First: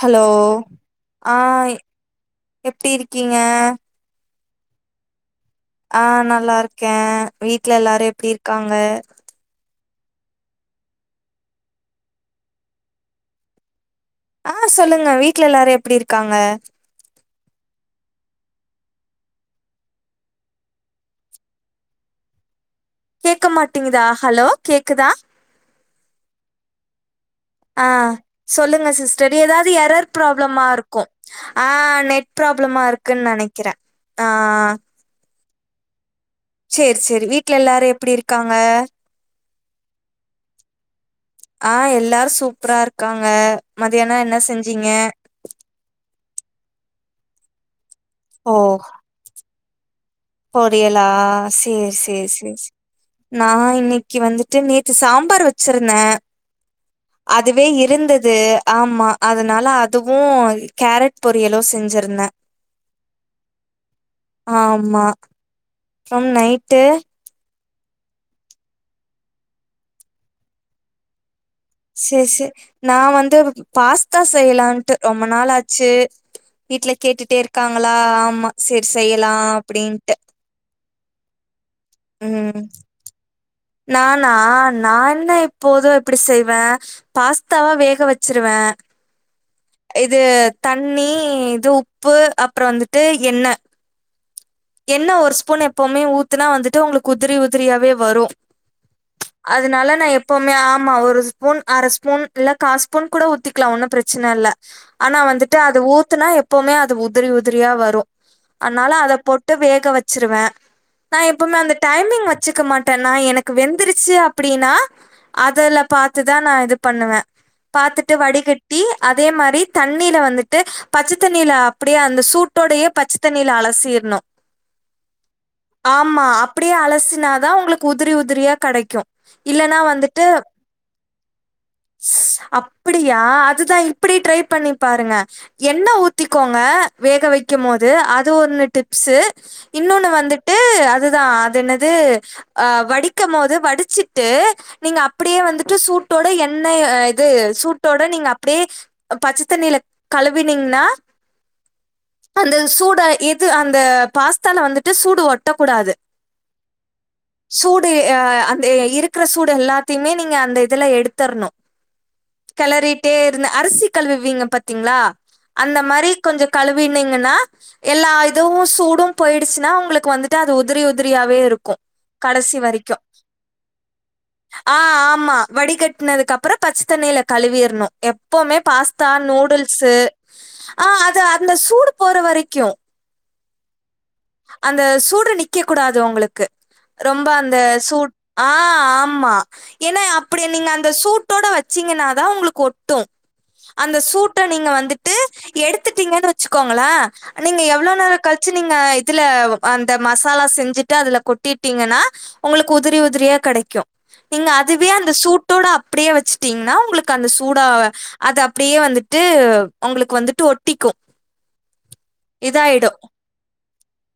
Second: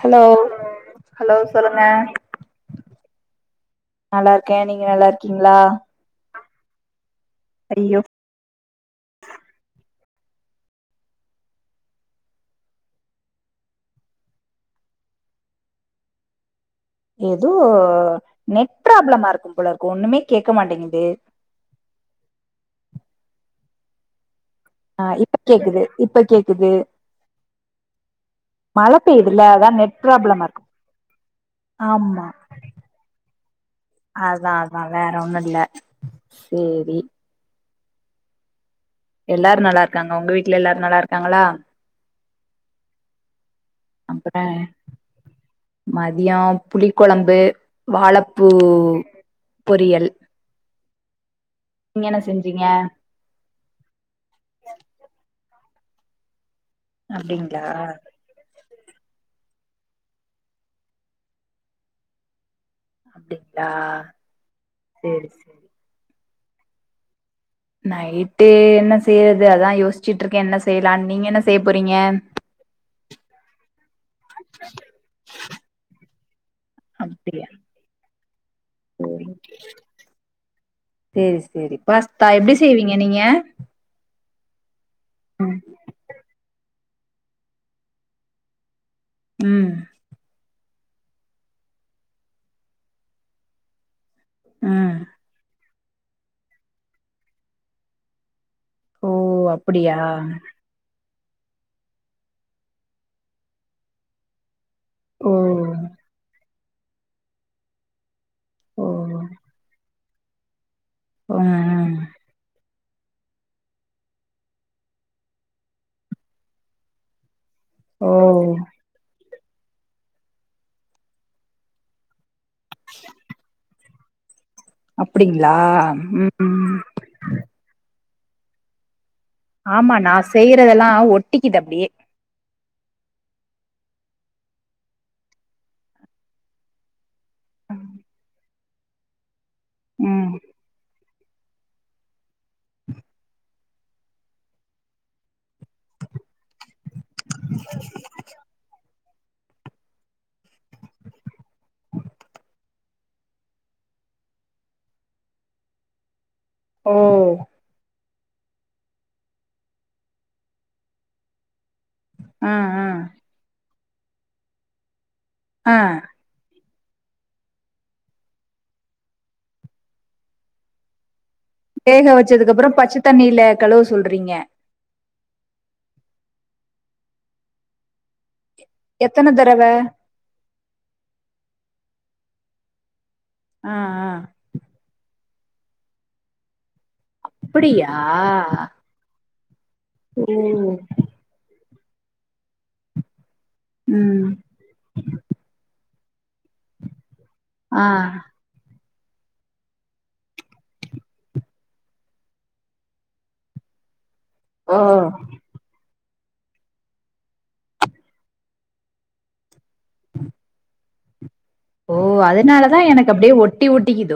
Hello ஆ hello சொல்லுங்க எப்டி இருக் கீங்க நல்லா இருக்கே நீங்க நல்லா இருக்கீங்களா ஆ நல்லா இருக்கே வீட்ல ஐயோ எல்லாரு எப்டி இருக்காங்க ஆ சொல்லுங்க வீட்ல எல்லாரு எப்டி இருக்காங்க ஏதோ நெட் ப்ராப்ளமா இருக்கு போலருக்கு ஒண்ணுமே கேட்க மாட்டேங்கிது கேக்க மாட்டீங்கிதா ஹலோ கேக்குதா ஆ இப்ப கேக்குது இப்ப கேக்குது ஆ சொல்லுங்க மழை சிஸ்டர் பெய்யுதுல அதா ஏதாவது நெட் எரர் ப்ராப்ளமா இருக்கு ஆ ஆமா நெட் ப்ராப்ளமா இருக்குன் நெனைக்கிறே ஆ அதா அதா வேற ஒண்ணு இல்ல சேரி செரி செரி வீட்ல எல்லாரு எப் ப்டி இருக்காங்க எல்லாரு நல்லா இருக்காங்க உங்க வீட்ல எல்லாரு நல்லாருக் ஆ எல்லாரு சூப்பரா இருக்காங்க மதியானோ அப்புற என்ன செஞ்சீங்க மதியோ புளி கொழம்பு வாழப்பூ ஓ பொரியல் பொரியலா செரி நீங்க என்ன செரி செரி செஞ்சீங்க நா இன்னைக்கு வந்துட்டு நேத்து சாம்பார் வச் சுருந்தே அப்டிங்களா அதுவே இருந்தது ஆமா அதனால அதுவு கேரட் பொரியலு செஞ்சிருந்தே அப்டிங்களா செரி செ ரி ம் நைட்டு நைட்டு என்ன செய்றது அதா யோச்சுட்டு இருக்கே என்ன செய்லானு நீங்க என்ன செய்ய போறீங்க செரி செரி நா வந்து பாஸ்தா செய்லான்ட்டு ரொம்ப நாள் ஆச்சு வீட்ல கேட்டுட்டே அப்டியா இருக்காங்களா ஆமா செரி செய்யலா அப்டின்ட்டு செரி செரி பாஸ்தா எப்டி செய்வீங்க நீங்க நானா நா என்ன ம் எப்போது அப்டி செய்வே பாஸ்தாவ வேக வச்சுருவே ம் இது தண்ணி இது உப்பு அப்றோ வந்துட்டு எண்ண ம் எண்ண ஒரு ஸ்பூன் எ எப்பவுமே ஊத்துனா வந்துட்டு உங்களுக்கு உதிரி உதிரியாவே வரும் ஓ ச் அதுனால அப்டியா நான் எப்பவுமே ஆமா ஒரு ஸ்பூன் அர ஸ்பூன் இல்ல கா ஸ்பூன் கூட ஊத்திக்கலாம் ஒன்னும் பிரச்சனை இல்ல ஆனா ஓ வந்துட்டு அது ஊத்துனா எப்பவுமே அது உதிரி உதிரியா வரும் ஓ அதனால அத போட் க்க வச்சிருவேன் நான் ம் எப்பவுமே அந்த ம் டைமிங் வச்சுக்க மாட் டே நான் எனக்கு வெந்துருச்சு அப்டின்னா அதுல பாத்துதான் நான் இது பண்ணுவேன் பாத்துட்டு ஓ வடிகட்டி அ அதே மாரி தண்ணில வந்துட்டு பச்ச தண்ணில அப்டியே அந்த சூட் டோடயே பச்சத் தண்ணில அலசி சீர்ணும் அப்டிங்ளா ஆமா ம் அப்டியே ம் அலஸ்னாதான் உங்களுக்கு உ உதிரி உதிரியா கெடைக்கும் இல்லன்னா ஆமா வந்துட்டு நான் செய்யறதெல்லாம் ஒட்டிக்குது அப்டியே அப்டியா அதுதான் இப்டி ட்ரை பண்ணி பாருங்க எண்ண ஊத்திக்கோங்க வேக வைக்கும் போது அது ஒன்னு சு இன்னொன்னு ம் வந்துட்டு அது தான் அது என்னது வடிக்கும் போது வடிச்சுட்டு நீங்க அப்டியே வந்துட்டு சூட்டோட என் எண்ணய இது சூட்டோட நீங்க அப்டியே பச்ச தண்ணில கழுவினீங்ன்னா அந்த சூட இது அந் த பாஸ்தால வந்துட்டு சூடு ஒட்டக்கூடாது ஓ அஹ் அந்த இருக்கிற சூடு எல்லாத்தையுமே நீங்க அந்த இதுல எடுத்தரணும் ஆ ஆ கலறிட்டே இருந்த அரிசி கலுவுவீங்க பாத்தீங்களா ஆ அந்த மாரி கொஞ்ச கழுவினீங்கன்னா எல்லா எதுவு சூடும் போயிடுச்சுன்னா உங்களுக்கு வந்துட்டு அது உதிரி உதிரியாவவே வேக வச்சதுக்கு அப்புறம் பச்ச தண்ணில கழுவ சொல்றீங்க ஆ ஆமா வடிகட்டினதுக்கு அப்புறம் பச்சை தண்ணியில கழுவிறணும் எப்பவுமே பாஸ்தா எத்தன தடவ நூடுல்ஸ் ஆஹ் அதா அந்த சூடு போற வரைக்கியு ஆஹ் ஆஹ் வைக்க கூடாது உங்களுக்கு ரொம்ப அந்த அப்டியா சூட் ஆ ஆஹ் ஆமா ஏன்னா அப்பிடி நீங்க ம் அந்த சூட்டோட வச்சு வச்சீங்கன்னாதா உங்களுக்கு ஒட்டு அந்த ம் சூட்ட நீங்க வந்துட்டு எடுத்து த்துட்டீங்கன்னு வெச்சுக்கோங்களா நீங்க ஆ எவ்ளோ நேரோ கழிச்சு நீங்க அதுல அந்த மசாலா செஞ்சுட்டு அதுல கொட்டிட்டீங்கன்னா உங்களுக்கு உதிரி உதிரியா கடைக்கு நீங்க ஆ அதுவே அந்த சூட்டோட அப்டியே வெச்சுட்டீங்கன்னா உங்களுக்கு அந்த சூடா அத அப்படியே வந்துட்டு உங்களுக்கு வந்துட்டு ஒட்டிக்கு ஓ அதனாலதா எனக்கு அப்டியே ஒட் ஒட்டி ஒட்டிக்கிது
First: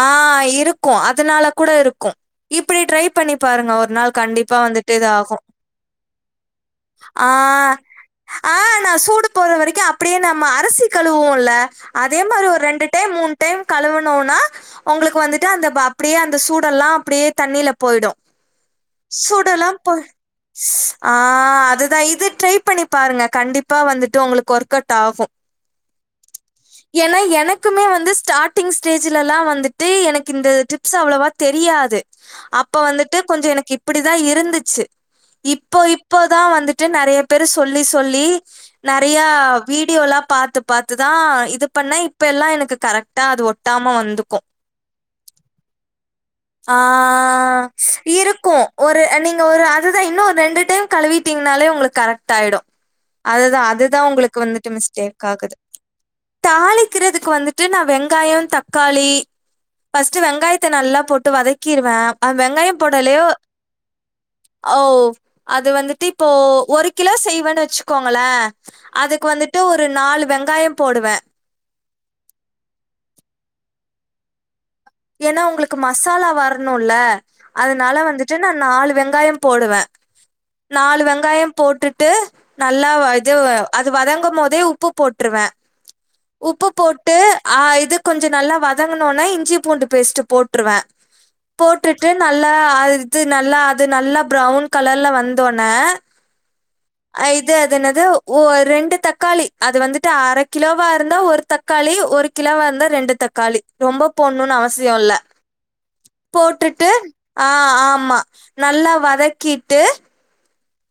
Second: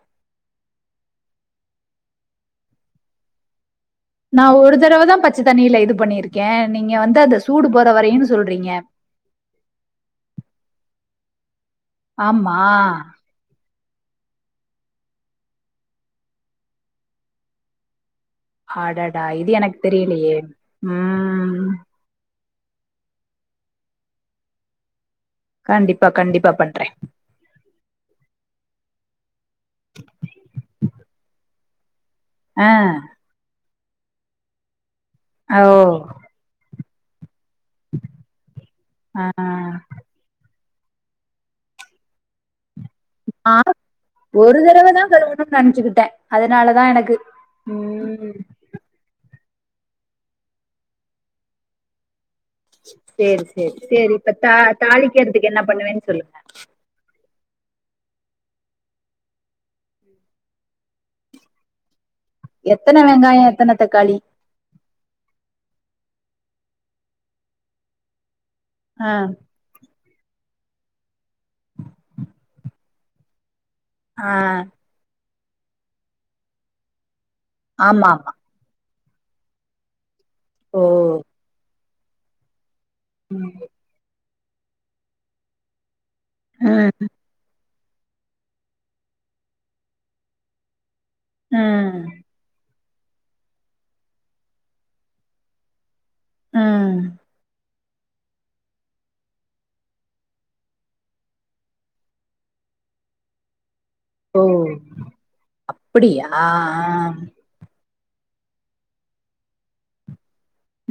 ஆஹ் இருக் கு அதனால கூட இருக்கு இப்பிடி ட்ரை பண்ணி பாருங்க ஓர் ஒரு நாள் நா கண்டிப்பா ஒரு வந்துட்டு தடவ தா இதாகு பச்ச தண்ணியில இது பண்ணிருக்கே நீங்க வந்து அந்த சூடு ஆஹ் போற வரையுன்னு சொல்றீங்க ஆஹ் நா சூடு போற வரைக்கு அப்பிடியே நம்ம அருசி கழுவுவோல்ல அதே மாரி ஆமா ஒரு ரெண்டு டைம் மூணு டைம் கழுவுனோனா உங்களுக்கு வந்துட்டு அந்த அப்பிடியே அந்த சூடெல்லா அப்பிடியே தண்ணியில போயிடு அடடா இது சூடுலா எனக்கு போ தெரியலையே ம் ஆஹ் அதுதா இது ட்ரை பண்ணி பாருங்க கண்டிப்பா வந்துட்டு உங்களுக்கு ஒர்க்கவுட்டாகு கண்டிப்பா கண்டிப்பா பண்றே ஏன்னா எனக்குமே வந்து ஸ்டார்ட்டிங்ஸ் டேஜ் லல்லா வந்துட்டு எனக்கு இந்த ட்ரிப்ஸ் அவ்ளோவா தெரியாது ஆ அப்ப வந்துட்டு கொஞ்சோ எனக்கு அப்பிடி தா இருந்துச்சு ஓ இப்போ இப்போ தா வந்துட் ட்டு நறைய பெரு சொல்லி சொல்லி நெறைய ஆ வீடியோலா பாத் பாத்துதா இது பண்ண இப்ப எல்லா எனக்கு கரெக்டா அது ஆ ஒட்டாம வந்துக்கும். ஒரு தரவதா [unintelligible] நெனச்சுக்கிட்டே ஆ அதனாலதா எனக்கு ம் இருக்கு ஒரு நீங்க ஒரு அதுதா இன்னு ஒரு ரெண்டு டைம் கழுவிட்டீங்னாலே உங்களுக்கு கரெக்ட் டாயிடு சேரி அதுதா சேரி அதுதா சேரி இப்ப உங்களுக்கு தா வந்துட்டு மிஸ்டேக் தாளிக்கிறதுக்கு ஆகுது என்ன பண்ணுவேன்னு சொல்லுங்க தாளிக்கிறதுக்கு வந்துட் வெட்டுன வெங்காயோ தக்காளி ஃபஸ்ட் வெங்காயத்த நல்லா போட் வதக்கிருவே அ வெங்காயோ எத்தன போடலயோ வெங்காயோ எத்தன தக்காளி ஓ அது வந்து இப்போ ஒரு கிலோ செய்வேன்னு வச்சுக்கோங்களே ஆ அதுக்கு வந்துட்டு ஒரு நாலு வெங்காயோ போடுவே ஆ ஏனா உங்களுக்கு மசாலா வரணுல அதனால ஆமா ஆமா வந்துட்டு நா நாலு வெங் வெக்காய போடுவே ஓ நாலு வெங்காயோ போட்டுட் டு நல்லா இது ம் அது வதங்கும் போ தே உப்பு போட்டுருவே உப்பு ம் போட்டு அ இது கொஞ்சோ நல்லா வதங்குனோன இஞ்சி பூண்டு பேஸ்ட் போட்டுருவே ம் போட்டுட்டு நல்லா ஆ இது நல்லா அது நல்லா பிரவுன் கலர்ல வந்தோனே ம். ஐ இது அது அது என்னது ஒ ரெண்டு தக்காளி அது வந்துட்டு அர கிலோவா இருந்தா ஒரு தக்காளி ஒரு கிலோவா இருந்தா ரெண்டு தக்காளி ரொம்ப ஓ போட்னுனு அவச அவசியோல்ல அப்படியா ஆ ஆ. போட்டுட்டு ஆ ஆமா ஆமா நல்லா வதக்கீட்டு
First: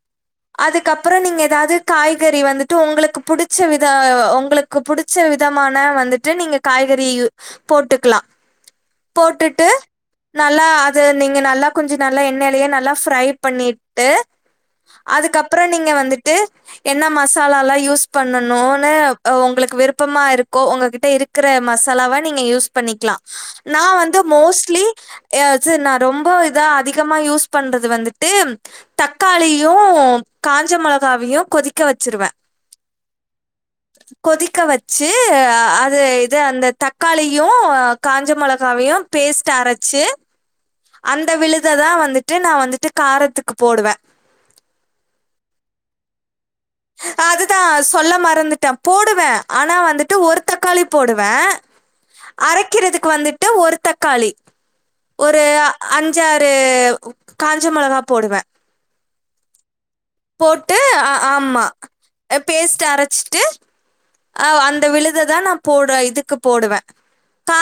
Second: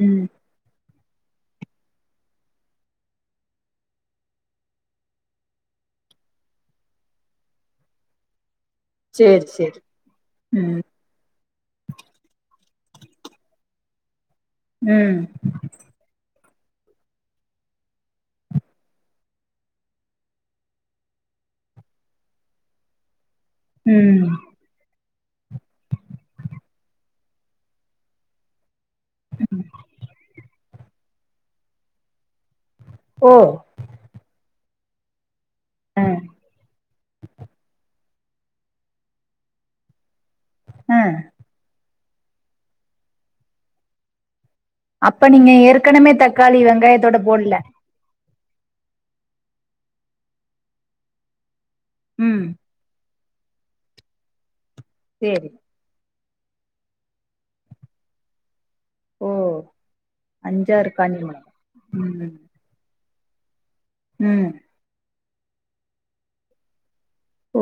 ம் அதுக்கப்புறோ நீங்க ஏதாவது காய்கறி வந்துட்டு உங்களுக்கு புடிச்ச வித உங்களுக்கு புடிச்ச விதமான வந்துட்டு நீங்க காய்கறி போட்டுக்கலா சேரி போட்டுட்டு சேரி நல்லா ம் அது நீங்க நல்லா கொஞ்சம் நல்லா எண்ணெயிலயே நல்லா ஃப்ரைபண்ணிட்டு ம் அதுக்கப்புறம் நீங்க வந்துட்டு என்ன மசாலால்லாம் யூஸ் பண்ணனும்ன்னனு உங்களுக்கு விருப்பமா இருக்கோ உங்ககிட்ட இருக்கற மசாலாவா நீங்க யூஸ் பண்ணிக்கலாம் நான் வந்து ம் மோஸ்ட்லி இது நான் ரொம்ப இதா அதிகமா யூஸ் பண்றது வந்துட்டு தக்காளியும் காஞ்ச மிளகா [inaudible] வையும் கொதிக்க வச்சிருவேன் ஓ கொதிக்க வெச்சு வெச்சு அது ஆ இது அந்த தக்காளியு காஞ்ச மிளகாய் காஞ்ச மிளகாவையும் பேஸ்ட் அரைச்சு ஆ அந்த விழுத தான் நான் வந்துட்டு காரத்துக்கு போடுவே அப்ப நீங்க ஏற்கனவே தக்காளி வெங்காயத்தோட போடல அதுதான் சொல்ல மறந்துட்டேன் போடுவே ஆனா வந்துட்டு ஒரு தக்காளி போடுவேன் ம் அரைக்கிறதுக்கு வந்து டு ஒரு தக்காளி ஒரு சேரி அன் அஞ்சாறு காஞ்ச மெளகா போடுவே ஓ போட்டு அஞ்சாறு ஆ காஞ்ச மொளகா ஆமா ம் அரைச்சிட்டு ஆ ம் அந்த விழுது அதுதான் நான் போடுறன் இதுக்கு போடுவே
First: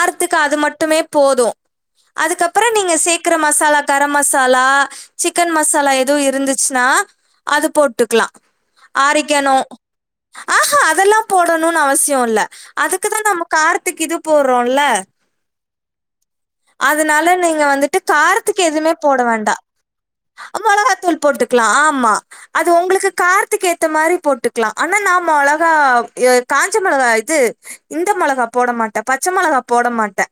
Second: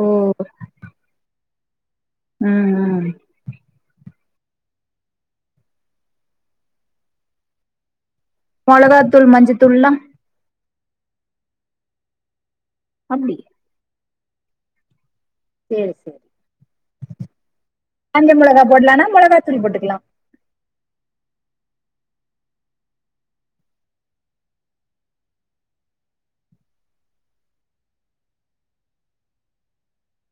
ஓ அது மட்டுமே போதும் ம் அதுக்கப்புறம் நீங்க ம் சேர்க்கிற மசாலா கரம் மசாலா சிக்கன் மசாலா எதும் இருந்துச்சுன்னா அது போட்டுக்கலா மிளகாய்த்தூள் மஞ்ச தூள்லாம ஆஹா அதெல்லாம் போடணும்னு அவசியம் இல்ல அதுக்குதான் அப்டி நம்ம காரத்துக்கு இது போறோல சேரி சேர் அதுனால நீங்க வந்துட்டு காரத்துக்கு மொளகா எதுமே போடலானா போட வேண்டா மொளகாத்தூள் போட்டுக்கலா மொளகா தூள் போட்டுக்லா ஆமா அது உங்குளுக்கு கார்த்துக்கு ஏத்த மாரி போட்டுக்லா ஆனா நா மொளகா எ காஞ்ச மெளகா இது இந்த மொளகா போட மாட்டே பச்ச மொளகா போட மாட்டே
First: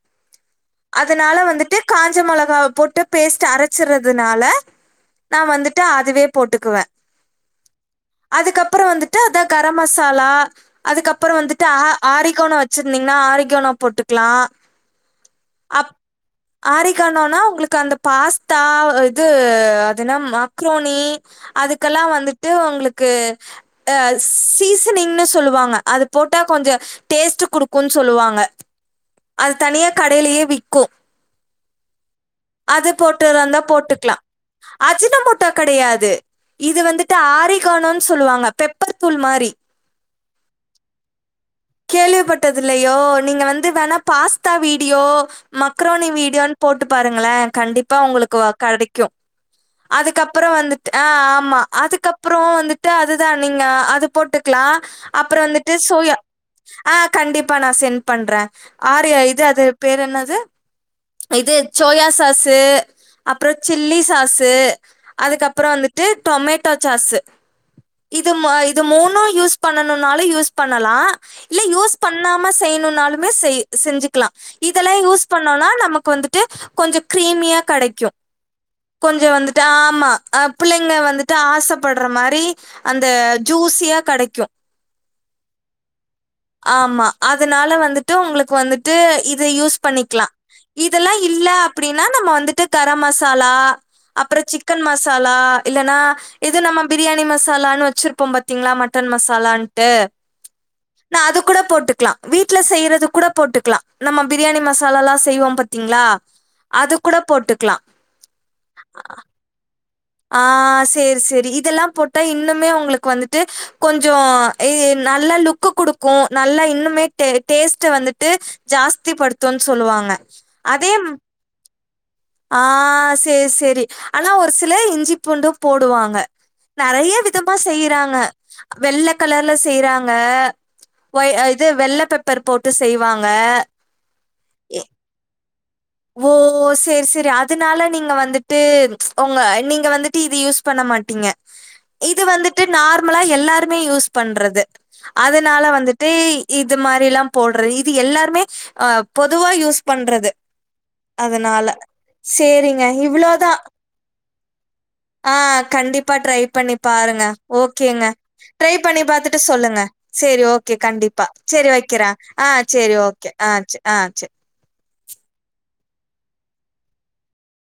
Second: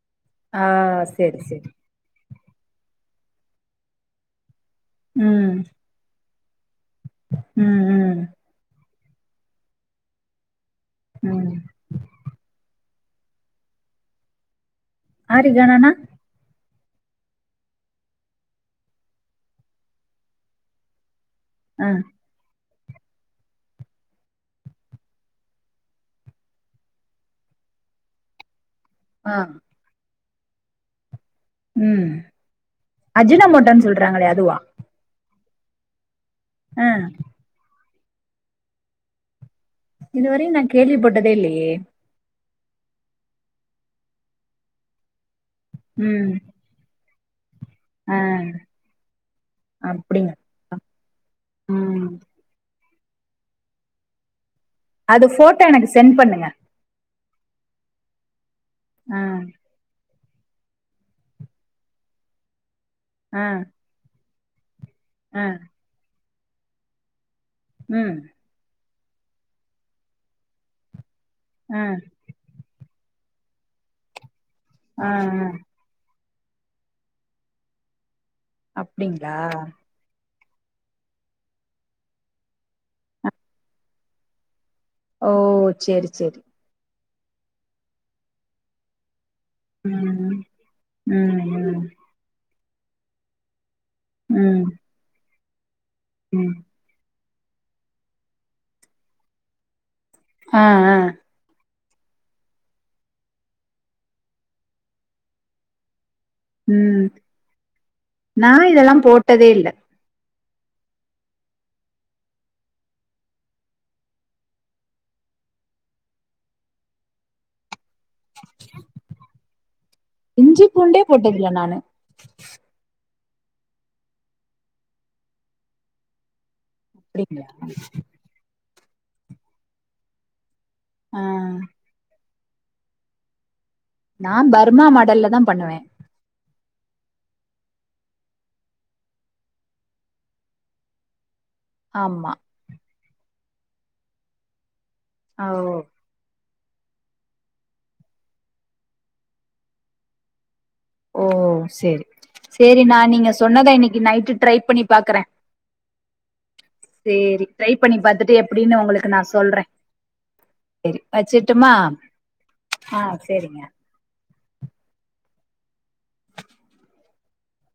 ஆ அதனால சேரி சேரி வந்துட்டு காஞ்ச மொளகாவ போட்டு பேஸ்ட் அரைச்சர்றதுனால நா வந்துட்டு அதுவே போட்டுக்குவே உம் உம் ட்டு அதா கரம் மசாலா அதுக்கப்புற ம் வந்துட்டு அ க ஆரிக்கோன வெச்சு இந்திங்ன்னா ஆரிக்கானோ போட்டுக்லா ஆரிகானோனா ஆரிகானோனா உங்குளுக்கு அந்த பாஸ்தா இது அது என்ன மக்ரோனி ஆ அதுக்கல்லா வந்துட்டு உங்ளுக் க்கு அ சீசனிங்ன்னு சொல்லுவாங்க அது போட்டா கொஞ்சோ டேஸ்ட்டு குடுக்குன் சொல்லுவாங்க ஆ அது தனியா க டைலியே விக்கு ம் அது போட்டு தந்தா அஜினமோட்டோன்னு போட்டுக்லா சொல்றாங்களே அதுவா அஜினமோட் ட்ட கெடையாது இது ஆ வந்துட்டு ஆரிகானோன் சொல்லுவாங்க பெப்பர் தூள் மாரி இது வரயு நா கேள்வி பட்டதே இல்ல கேள்விப்ப ட்டதில்லையோ நீங்க வந்து வேணா பாஸ்தா வீடியோ மக்ரோனி ம் வீடியோன் போட்டு பா கங்களே கண்டிப்பா ஆ உங்களுக்கு வ கெடைக்கு அப்படிங்க அதுக்கப்புறோ வந்துட்டு அ ஆமா ம் அதுக்கப்புறோ வந்து ட்டு அதுதா நீங்க அது போட்டு க்லா அது அப்புற ஃபோட்டோ வந்துட்டு எனக்கு சென்ட் சோயா பண்ணுங்க ஆ கண்டிப்பா நா சென் பண்றே ஆர்யா ஆ இது அது பேர் என்ன து இது சோயா சாசு ஆ அப்றோ சில்லி சாசு ஏ ஆ அதுக்கப்புற வந்துட்டு டொமேட்டோ சாஸ் ம் இது மாய் இது மூணு யூஸ் பண்ணுனாலு யூஸ் பண்ணலா இல்ல ஆ யூஸ் பண்ணாம செய்யணு நாலுமே செய் செஞ்சுக்கலா இதெல்லா ஆ ஆ யூஸ் பண்ணோனா நமக்கு வந்து டு கொஞ்ச கிரீமியா கிடைக்கு கொஞ்ச அப்படிங்களா வந்துட்டுா ஆமா அஹ் பிள்ளைங்க வந்துட்டு ஆசைப்படுற மாரி அந்த ஆ, ஜூஸியா கிடைக்கு ஓ சேரி சேரி ஆமா அதனால வந்துட்டு உங்களுக்கு வந்துட்டு இ யூஸ் பண்ணிக்கலா ம் இதெல்லா ம் இல்ல ம் அப்டின்னா நம்ம வந்துட்டு கரம் மசாலா அப்புற ம் சிக்கன் மசாலா இல்லன்னா ம் இது நம் பிரியாணி மஸ் மசாலான்னு வச்சிருப்போம் பாத்தீங்களா மட்டன் மசாலான்ட்டு ஆ ஆ நா அது கூட போட்டுக் கலா வீட்ல செய்யறது கூட போட்டுக்கலா நம்ம பிரியாணி மசாலா எல்லா செய்வோ பாத்தீங்களா அது உம் கூட போட்டுக்கலாம். நா இதெல்லா போட்டதே இல்ல ஆஹ் சேரி சேரி இதெல்லா போட்டா இன்னுமே உங்களுக்கு வந்துட்டு கொஞ்ச இ நல்லா லுக் கொடுக்கு நல்லா இன்னுமே டே டேஸ்ட் டு வந்துட்டு ஜாஸ்தி படுத்துனு சொல்லுவாங்க இஞ்சி அதே பூண்டே ம் போட்டதில்லை நான் ஆஹ ச சேரி சேரி ஆனா ஒரு சி ல இஞ்சி பண்டு போடுவாங்க நறைய அப்படிங்களா விதமா செய்யறாங்க வெள்ள கலர்ல செய்யறாங்க ஆ ஒ இது வெள்ளப் பெப் பெப்பர் போட்டு செய்வாங்க நா பர்மா மாடல்லாத பண்ணுவ ஓ சேரி சேரி அதனால நீங்க வந்துட்டு உங்க நீங்க வந்துட்டு இது யூஸ் பண்ண மாட்டீங்க இது ஆமா வந்துட்டு நார் நார்மலா எல்லாருமே யூஸ் பண்றது ஓ அதனால வந்துட்டு இது மாரிலாம் போடுறது இது எல்லாருமே அஹ் பொதுவா யூஸ் பண்றது ஓ அதனால சேரி சேரி சரிங்க நா நீங்க இவ்ளோதான் சொன்னத இன்னைக்கு நைட்டு ட்ரை பண்ணி பாக்குறே ஆஹ் கண்டிப்பா ட்ரை பண்ணி பாருங்க சேரி ட்ரை பண்ணி ஓகேங்க பாத்துட்டு ட்ரை எப்டின்னு பண்ணி உங்களுக்கு நா பாத்துட்டு சொல்றே சொல்லுங்க சரி ஓகே சேரி கண்டிப்பா சரி வச்சுட்டுமா வைக்கிறேன் ஆஹ் சரி ஓகே ஆ சரி ஆஹ் சரி